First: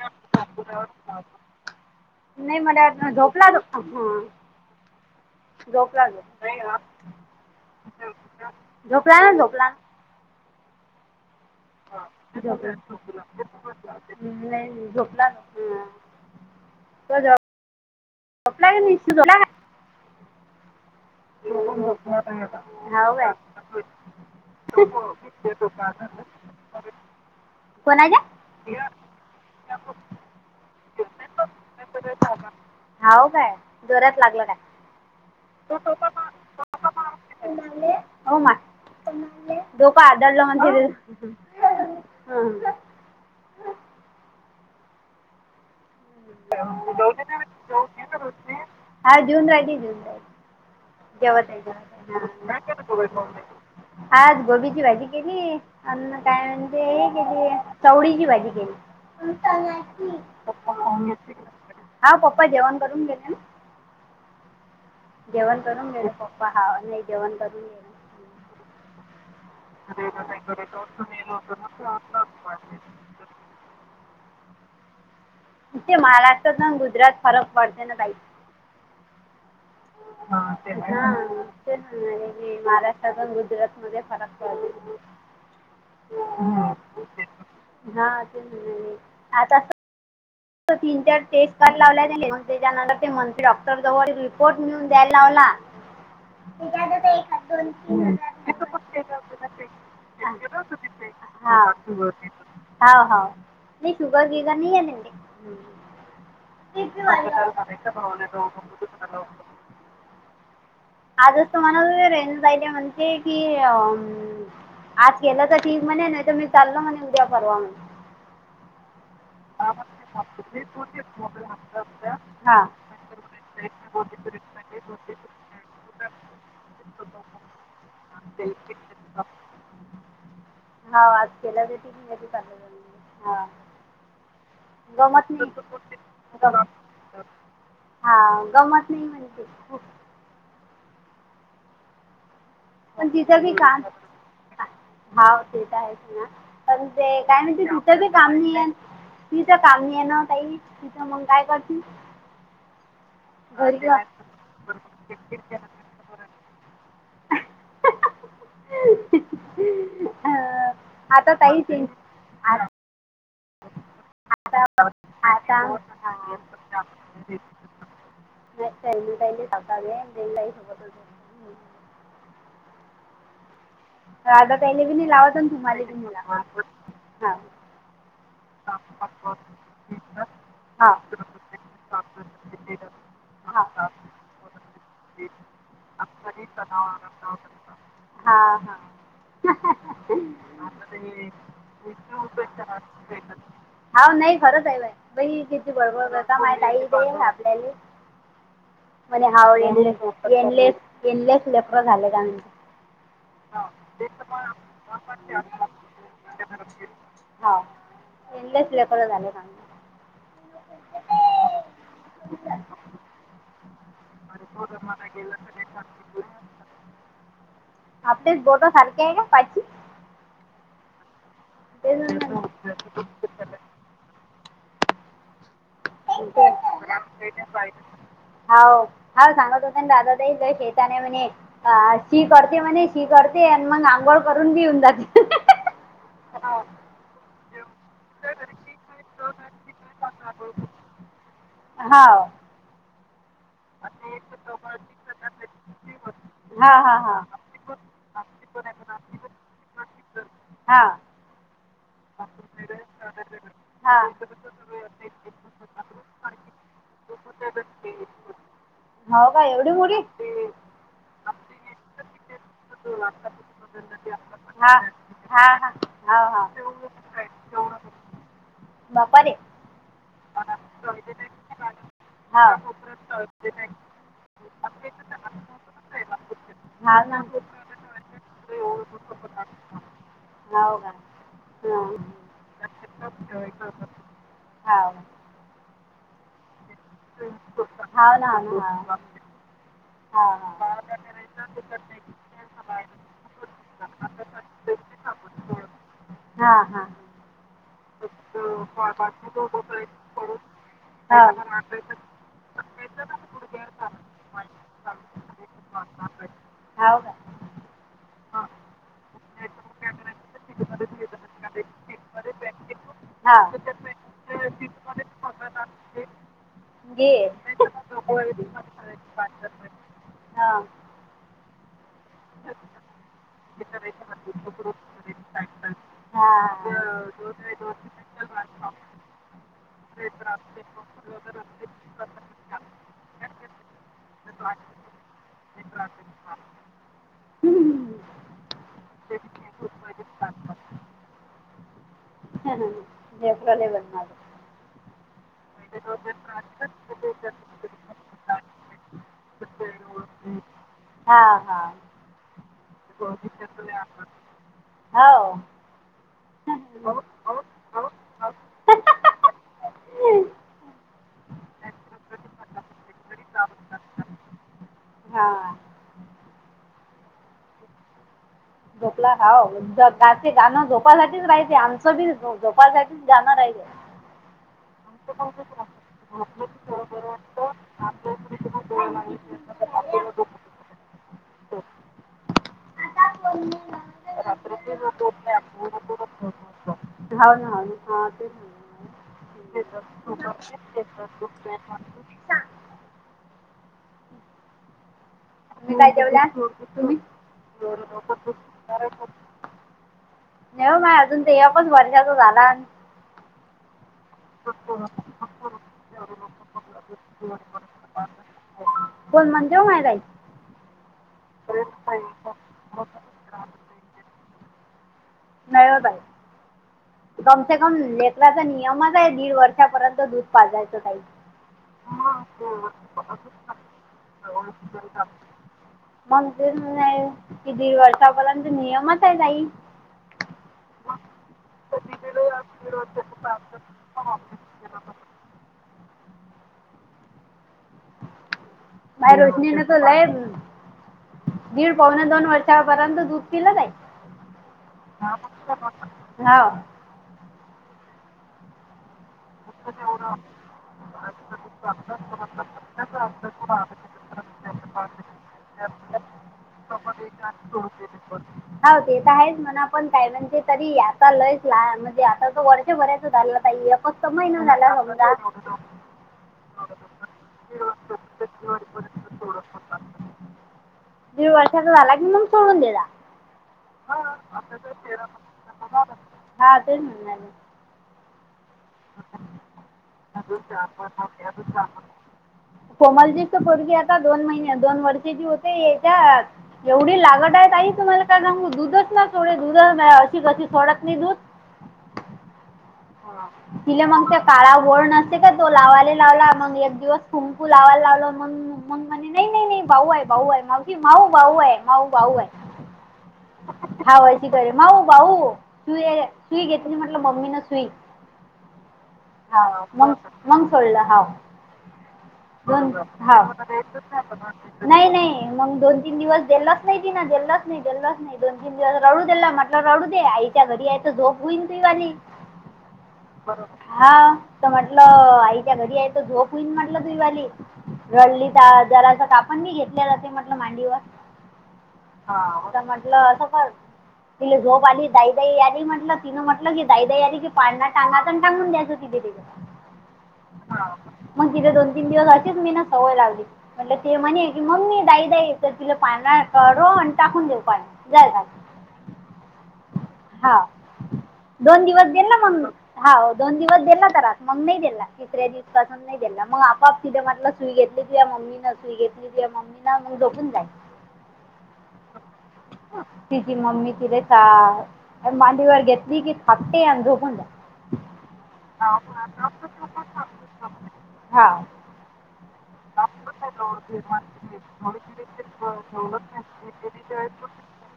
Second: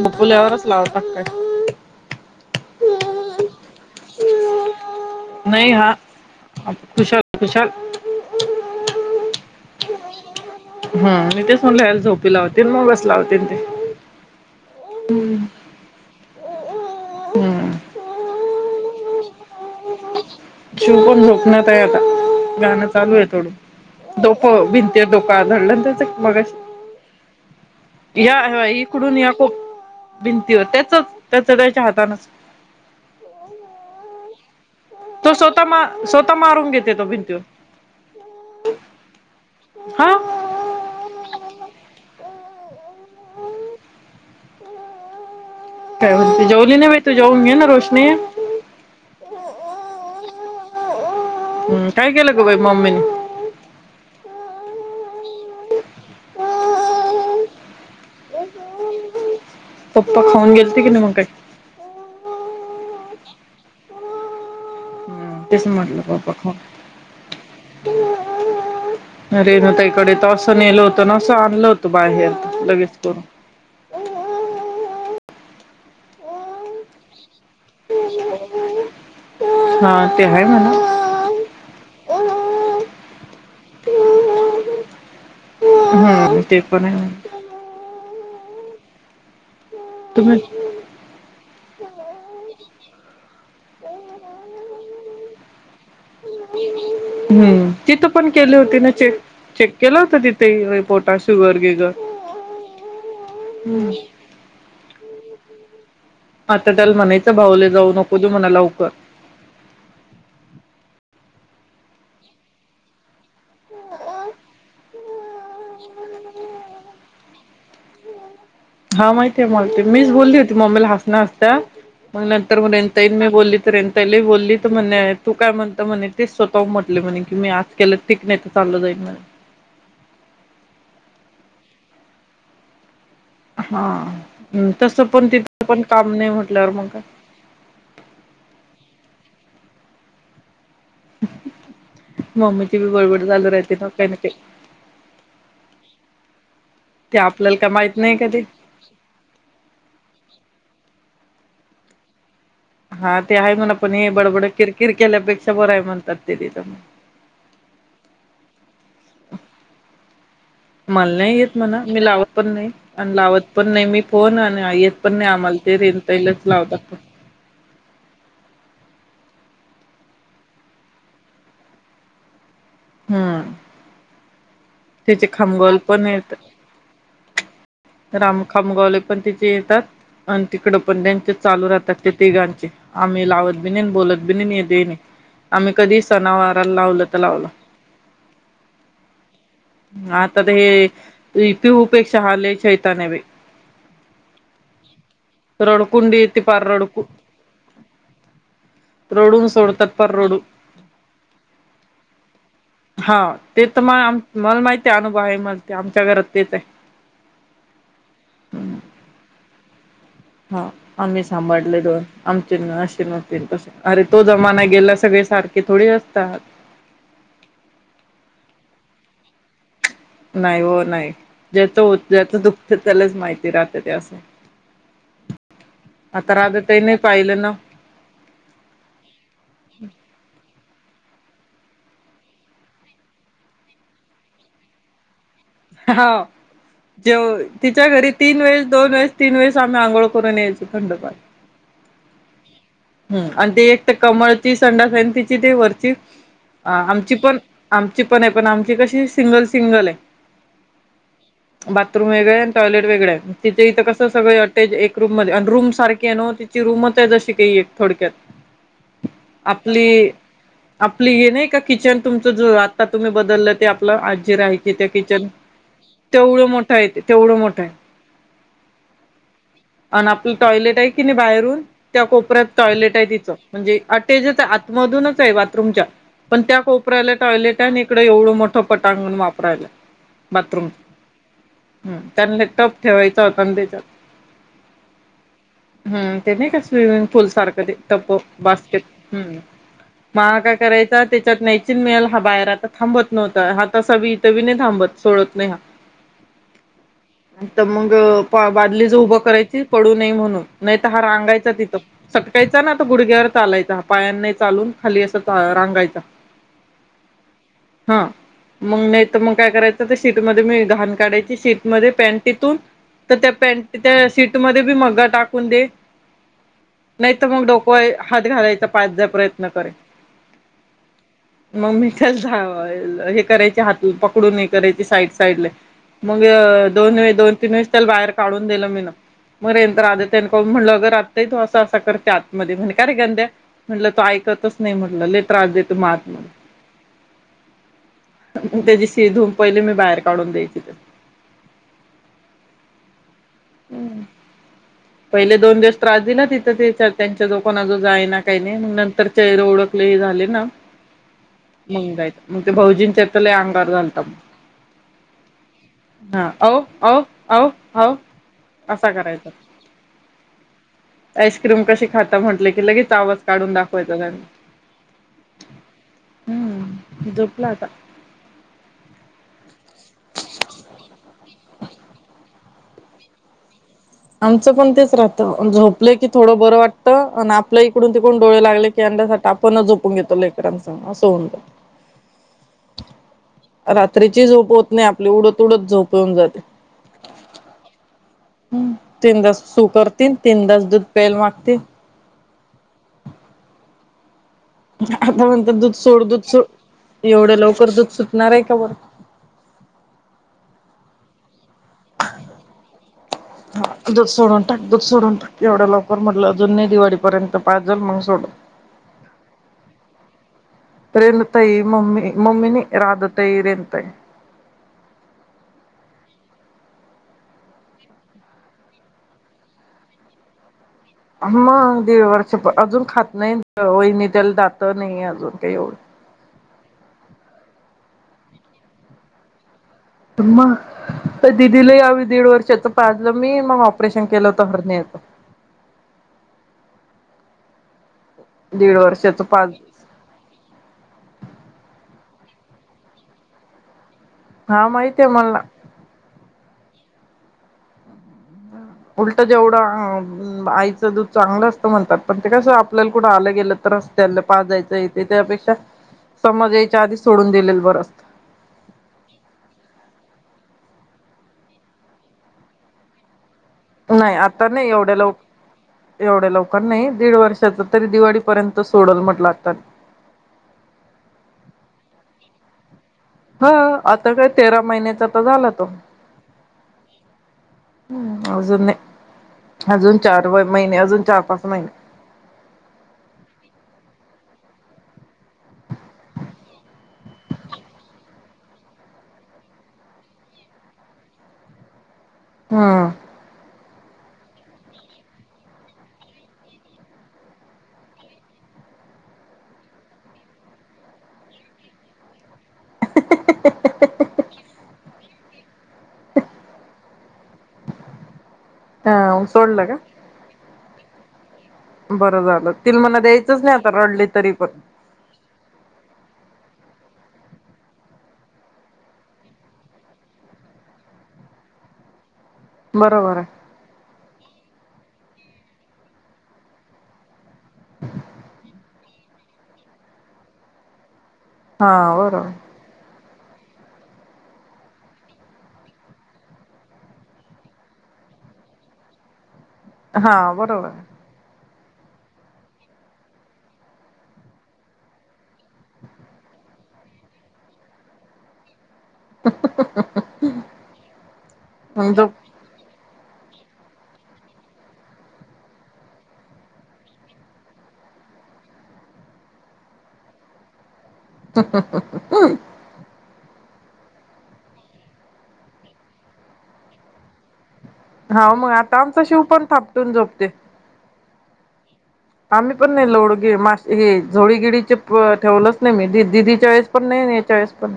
झोपुल्यावरच लाव तक्क [unintelligible] नाही म्हला झोपला तो ह. नाही हा झोपला झो खुशाल खुशाल [unintelligible] झोपला ना झोपला. हा आणि तेच म्हणलं याला [unintelligible] झोपी लावतील मगच लावतील ते नाही झोपला तो आ जा [inaudible] हम्म [unintelligible] झोपाला. शिव पण झोपण्यात आहे आता गाणं काय हो चालू आहे काय थोडं डोकं भिंतीवर डोकं आदळलं ना त्याच मगाशी अरे [unintelligible] या इकडून या खूप भिंतीवर त्याचच त्याच त्याच्या हातानच हाव काय जोरात लागल काय? तो स्वतः मा स्वतः मारून घेतेय तो भिंतीवर. काय हो मा डोका हा आदळलं म्हण हम काय म्हणते जेवली नाही बाई तू जेवून घे ना रोशनी हा जेऊन राहिली जेऊन राहिली जेवत आहे हम्म काय केलं ग जेवत बाई मम्मीने? आहे, हा आज गोबीची भाजी केली अन् काय म्हणजे हे केली, चवळीची भाजी केली. पप्पा खाऊन गेल हा पप्पा जेवण करून गेले ना. हम्म जेवण तेच करून म्हटलं गेले पप्पा खाऊन हा नाही जेवण करून गेले. इकडे तर असं नेल होतं ना असं आणलं होतं बाहेर लगेच करून. [inaudible] ते महाराष्ट्रात ना गुजरात फरक पडते ना काही हा ते म्हणाले महाराष्ट्रात आणि गुज रातमध्ये फरक पडतो. हम ते पण आहे. हा आता तुम्ही त तीन चार टेस् कार लावलाय त्याने म त्याच्यानंतर ते मंत्री डॉक्टर जवळ रिपोर्ट नेऊन द्यायला लावला. त्याच्यात आता एक हम्म दोन तीन तिथं पण केले हजार होती ना चेक. चेक केला होता तिथे रिपोर्टात शुगर बिगर. हा हा नाही शुगर बिगर नाही आहे हम् आता त्याला म्हनायच भाऊले जाऊ नको देऊ मणा लवकर आजच तुमाला रेंज जायले म्हणते कि अ आज केलं तर ठीक म्हणे नाही तर मी चाल्लो म्हणे उद्या परवा म्हण हा माहितीय आहे माहतीय मीच बोलली होती मम्मीला हसण्या हसता मग हा नंतर म्हणेल ताईनं बोल्ली तर रें ताईला बोल्लीत म्हणेल तू काय म्हणत म्हणे ती स्वतःहून म्हटलं म्हणे की मी आज केलं [unintelligible] चाललं जाईल म्हणे हा आज केला [unintelligible] हा हम तसं पण नाही तिथं पण काम नाही गम म्हटल्यावर मग काय. हा गमत नाही म्हणते खूप [inaudible] तीची बी बडबड झालू राहते ना काही ना काही हा ते तर आहेच ना पण ते काय आपल्याला म्हणजे माहित तिथं बी नाही का काम ते नाहीयं. तिचं काम नाही आहे ना काई तिचं मग काय करती हा ते आहे म्हण आपण हे बडबड किरकिर केल्यापेक्षा बरं आहे म्हणतात ते तिथं. ह मला नाही येत म्हणा मी लावत पण आ- नाही आणि लावत पण नाही मी फोन येत पण नाही आता आता आम्हाला ते रेन तईलच लावता पण ह चली टहिली सका ग स हम्म राधा ताई ना पण बी नाही त्याचे लावत ना खामगावले तुम्हाला बी पण नाही लावत हा रामखामगावले पण तिथे येतात आणि तिकड पण हां बँकेत त्यांचे चालू राहतात ते तिघांचे आम्ही लावत हां बि नाही बोलत बि नाही देणे आम्ही कधी सणावारला लावलं तर लावलं हां हां आता ते हे पिहू पेक्षा हा शैताने बे हा नाही खरंच आहे बाइ किची बळबळ कर रडकुंडी का ते माझताई सापड्याली रोडून सोडतात डू एनलेस एनलेस लेकरं झाले का म्हणते हा ते तर मग आम मला माहिती आहे अनुभव आहे मला ते आमच्या घरात तेच आहे यांना चं लेकरं झाले ना हा आम्ही सांभाळले दोन आमचे असे नव्हते तसे अरे तो जमाना गेला. सगळे सारखे थोडे असतात ढ नाही हो नाही ज्याच हो ज्याच दुखत त्यालाच माहिती ते राहते ते असाक ओ [unintelligible] पाहिलं ना हो हा सांगत होता ना दादा ते शैताण आहे म्हणे, ह शी करते म्हणे शी करते आणि मग आंघोळ करून घेऊन जाते. हा जेव तिच्या घरी तीन वेळेस दोन वेळेस तीन वेळेस आम्ही आंघोळ करून यायचो. थंडपाणी हाव हम आणि ते एक तर कमळची संडास आहे आणि तिची ते वरतीच अ हा हा आमची हा पण आमची पण आहे पण आमची कशी सिंगल सिंगल आहे. हा बाथरूम वेगळे आणि टॉयलेट वेगळं, तिथे इथं हा कसं सगळ ऍटच एक रूम मध्ये आणि रूम सारखे आहे ना. ची रुमच आहे जशी काही एक थोडक्यात हो का एवढी आपली मोठी आपली हे नाही का किचन तुमचं जे आता तुम्ही बदललं ते आपलं आजी राहायची हा ते किचन हा हा हा हाव तेवढं मोठं आहे ते तेवढं मोठं आहे. हाव बापा रे आणि आपलं टॉयलेट आहे की नाही बाहेरून त्या कोपऱ्यात टॉयलेट आहे तिचं, म्हणजे अटेजच आत मधूनच आहे बाथरूमच्या पण त्या कोपऱ्याला हां टॉयलेट आणि इकडें एवढं मोठं पटांगण वापरायला बाथरूम ह त्यांना टप ठेवायचा होता आणि त्याच्यात हम्म ते नाही का स्विमिंग पूल सारखं ते टप बास्केट हम्म मला काय करायचा त्याच्यात न्यायची न मिल हा बाहेर आता थांबत नव्हता हा तसा बी हीत बी नाही थांबत. सोडत नाही हा तर मग बादली च उभं करायची पडू नये म्हणून नाही तर हा रांगायचा तिथं सटकायचा ना आता गुडघ्यावर चालायचा पायांन नाही चालून खाली अस रांगायचा. हो हा का मग नाही तर मग काय करायचं शीट मध्ये मी घाण काढायची शीटमध्ये पॅन्टीतून तर त्या पेन्ट त्या शीटमध्ये बी मग्गा टाकून दे. नाही तर घे. मग डोकव हात घालायचा पळायच प्रयत्न करे हा मग मी च धावा हे करायचे हात पकडून एक करायची साईड साईडले मग दोन व दोन तीन वेळेस त्याला बाहेर काढून दिलं मी न मर तर आधी त्यां म्हणलं अगं आत्या तू असं असं करते आतमध्ये म्हणे का रे करतो म्हटलं तू ऐक ऐकतच नाही म्हटलं लईच त्रास देतो मलाल [inaudible] मग त्याची शि धूूवून पहिले मी बाहेर काढून द्यायची त्याला हम् लेवल मागे पहिले दोन दिवस त्रास दिला तिथं त्यांच्या जवळ कोण जाईना काही नाही. तर चेहरे ओळखले ही झाले ना हां हां. मग जाईल. मग ते भाऊजीच्या तेे लय अंगावर जालता हो हा अ अ हो अहो अहो अहो असा करायचा हो आईस्क्रीम कशी खाता म्हंटले की लगेच आवाज काढून दाखवायचा त्यांनी हा हम्म झोपला आता झोपला हाव गाते गाणं झोपासाठीच रायल आमचं बी जोपासाठीच जाणार आहे. आमचं पण तेच राहतं झोपलं की थोडं बरं वाटतं आणि आपल्या इकडून तिकून डोळे लागले की आपणच झोपून घेतो ललेकरांच असं म्हणत आता रात्रीची झोप होत नाही आपली उडत उडत झोप येऊन जाते ह हा ते तीन तास सू करतील तीन तास दूध प्यायला मागतील. हम् आता म्हणतात दूध मी का सोड तेव दूध तुम्ही सोड एवढं लवकर दूध सुटणार आहे का बरं. नऊ म खच वर्षा त झाला दू सोडून टाक दू सोडून टाक एवढा लवकर म्हटलं अजून नाही दिवाळीपर्यंत पाच झाल म्हगून सोड ह कोण म्हणजेव मायलाई रेण तई मम्मी मम्मी नाही राधतई रेनताई नयो बाय कमसे कम लेक्राचा नियमच आहे दीड वर्षापर्यंत दूध पाजायच मग दीड वर्ष अजून खात नाही वहिणी त्याला दात नाही अजून का एवढं मग नाही कि दीड वर्ष आपलांत नियमच आहे काई तु्हा दिदीला यावी दीड वर्षाच पाजलं मी मग ऑपरेशन केलं होत हरणीेतं ह दीड बाय वर्षाच पाज रोशनी न तर लय दीड पवना दोन वर्षापर्यंत दूप केलं नाही हा माहिती आहे मला ह उलट जेवढं आईचं दूध चांगलं असतं म्हणतात पण ते कसं आपल्याला कुठं आलं गेलं तर त्यांना पास जायच येते त्यापेक्षा हो समाजाच्या आधी सोडून दिलेलं बरं असतं ते तर आहेच म्हणा पण काय म्हणजे तरी आता लय लाान म्हणजे आता तर वर्ष भरायचं झाललंता कस् नाही महिना आता नाही झाला एवढ्या लवकर ह एवढ्या लवकर नाही दीड वर्षाच तरी दिवाळीपर्यंत सोडल म्हट लागतात दीड वर्षाचा झाला की मग सोडून देला हा आता काय तेरा महिन्याचा तर झाला तो् हा तेच म्हणणार मी अजून अजून चार व महिने अजून चार पाच महिने कोमलजीच बोरगी आता दोन महिने दोन वर्षेची होते याच्यात एवढी लागड आहेत आई तुम्हाला काय सांगू दुधच ना थोडे दुध अशी कशी सोडत नाही दूध हां तिले मग त्या काळा वड नसते का तो लावायला लावला मग एक दिवस कुंकू लावायला लावल मग मग म्हणे नाही नाही नाही भाऊ आहे भाऊ आहे मागी माऊ भाऊ आहे माऊ भाऊ आहे हावाची कर माऊ भाऊ सु सुई घेत म्हटल मम्मी न सु ह सोडलं म मंग सोडलं हा बरोबर दन हा पण नाही नाही मग दोन तीन दिवस गलाच नाही नाही गललाच नाही गेल्लाच नाही दोन तीन दिवस रडू देला म्हट रडू दे आईच्या घरी आहे त झोप होईन त बरोबर वाज आहे हा तर म्हटलं आईच्या घरी आहे त झोप होईल म्हटलं तुईवाली रडली तर जराच का आपण बी घेतलेलं ते म्हटलं मांडीवर हा बरोबर हा तर म्हंटलं असं तिली झोप आली दाई दई आली म्हटलं तिनं म्हटलं की दाई दई आली की टांगा टांगून द्यायच हो तिथे हा बरोबर मग तिथ दोन तीन दिवस अशीच मी ना सवय लागली म्हट ते म्हणे की मम्मी दाई दई तर तिला पान करून तकून देऊ पण जाय काात हा दोन दिवस आहे. गेल झोप ना मग हा दोन दिवस गला तर मग नाही गला तिसऱ्या दिवसून नाही ग दिला मग आपाआप तिथे म्हटलं सुई घेतली क मग मम्मी न स्वी घेतली क मम्मी ना मग डोघून द ह तिची मम्मी ति रता मांडीवर घेतली की थापतेे अधोकून द हा मग आता आमचा शिव पण थापटून जोपते हा आम्ही पण नाही लोडग मा हे झोडीगिडीचे प ठेवलंच नाही मी ददीच्या वेळेस पण नाही चस पण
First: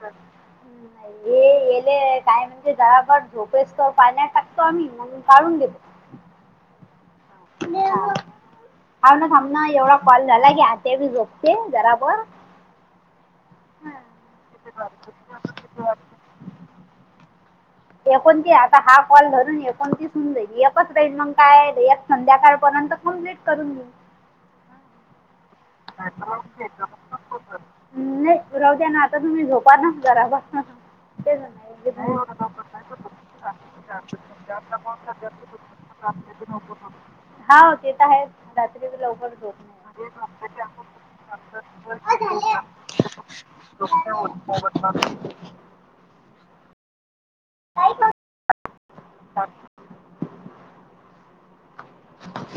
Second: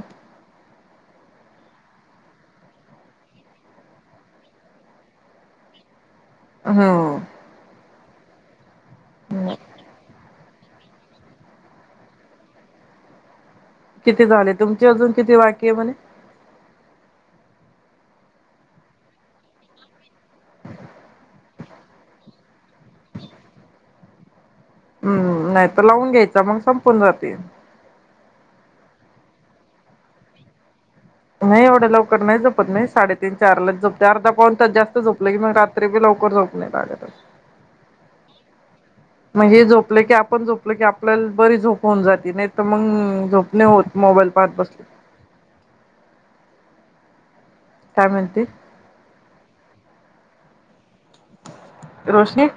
ह् ये काय म्हणजे जरापर झोपेसतो पाळ टाकतो आम्ही म्हणून काढून गेलो होम अन मना एवढा कॉल झाला की आता बी झोपते जराबर किती झाले तुमची अजून किती बाकी आहे म्हणे एकोण तती आता हा कॉल धरून एकोण ती सून जाईल एकच राईल मग काय संध्याकाळपर्यंत कमप्लीट करून घेऊ हम्म नाही तर लावून घ्यायचा मग संपून जाते रव्या ना आता तुम्ही झोप नस घरा बास नाही एवढं लवकर नाही जपत नाही साडेतीीन चारलाच जपते अर्ध पाऊनात जास्त जोपलं की मग रात्री बी लवकर झ हा ते आहे रात्री लवकर मग झोप झोपले नाही की आपण झोप की आपल्याला बरी झोप होऊन जाती नाही तर मग झोपणे होत मोबाईल पाहत बसले [unintelligible] काय म्हणते का रोशनी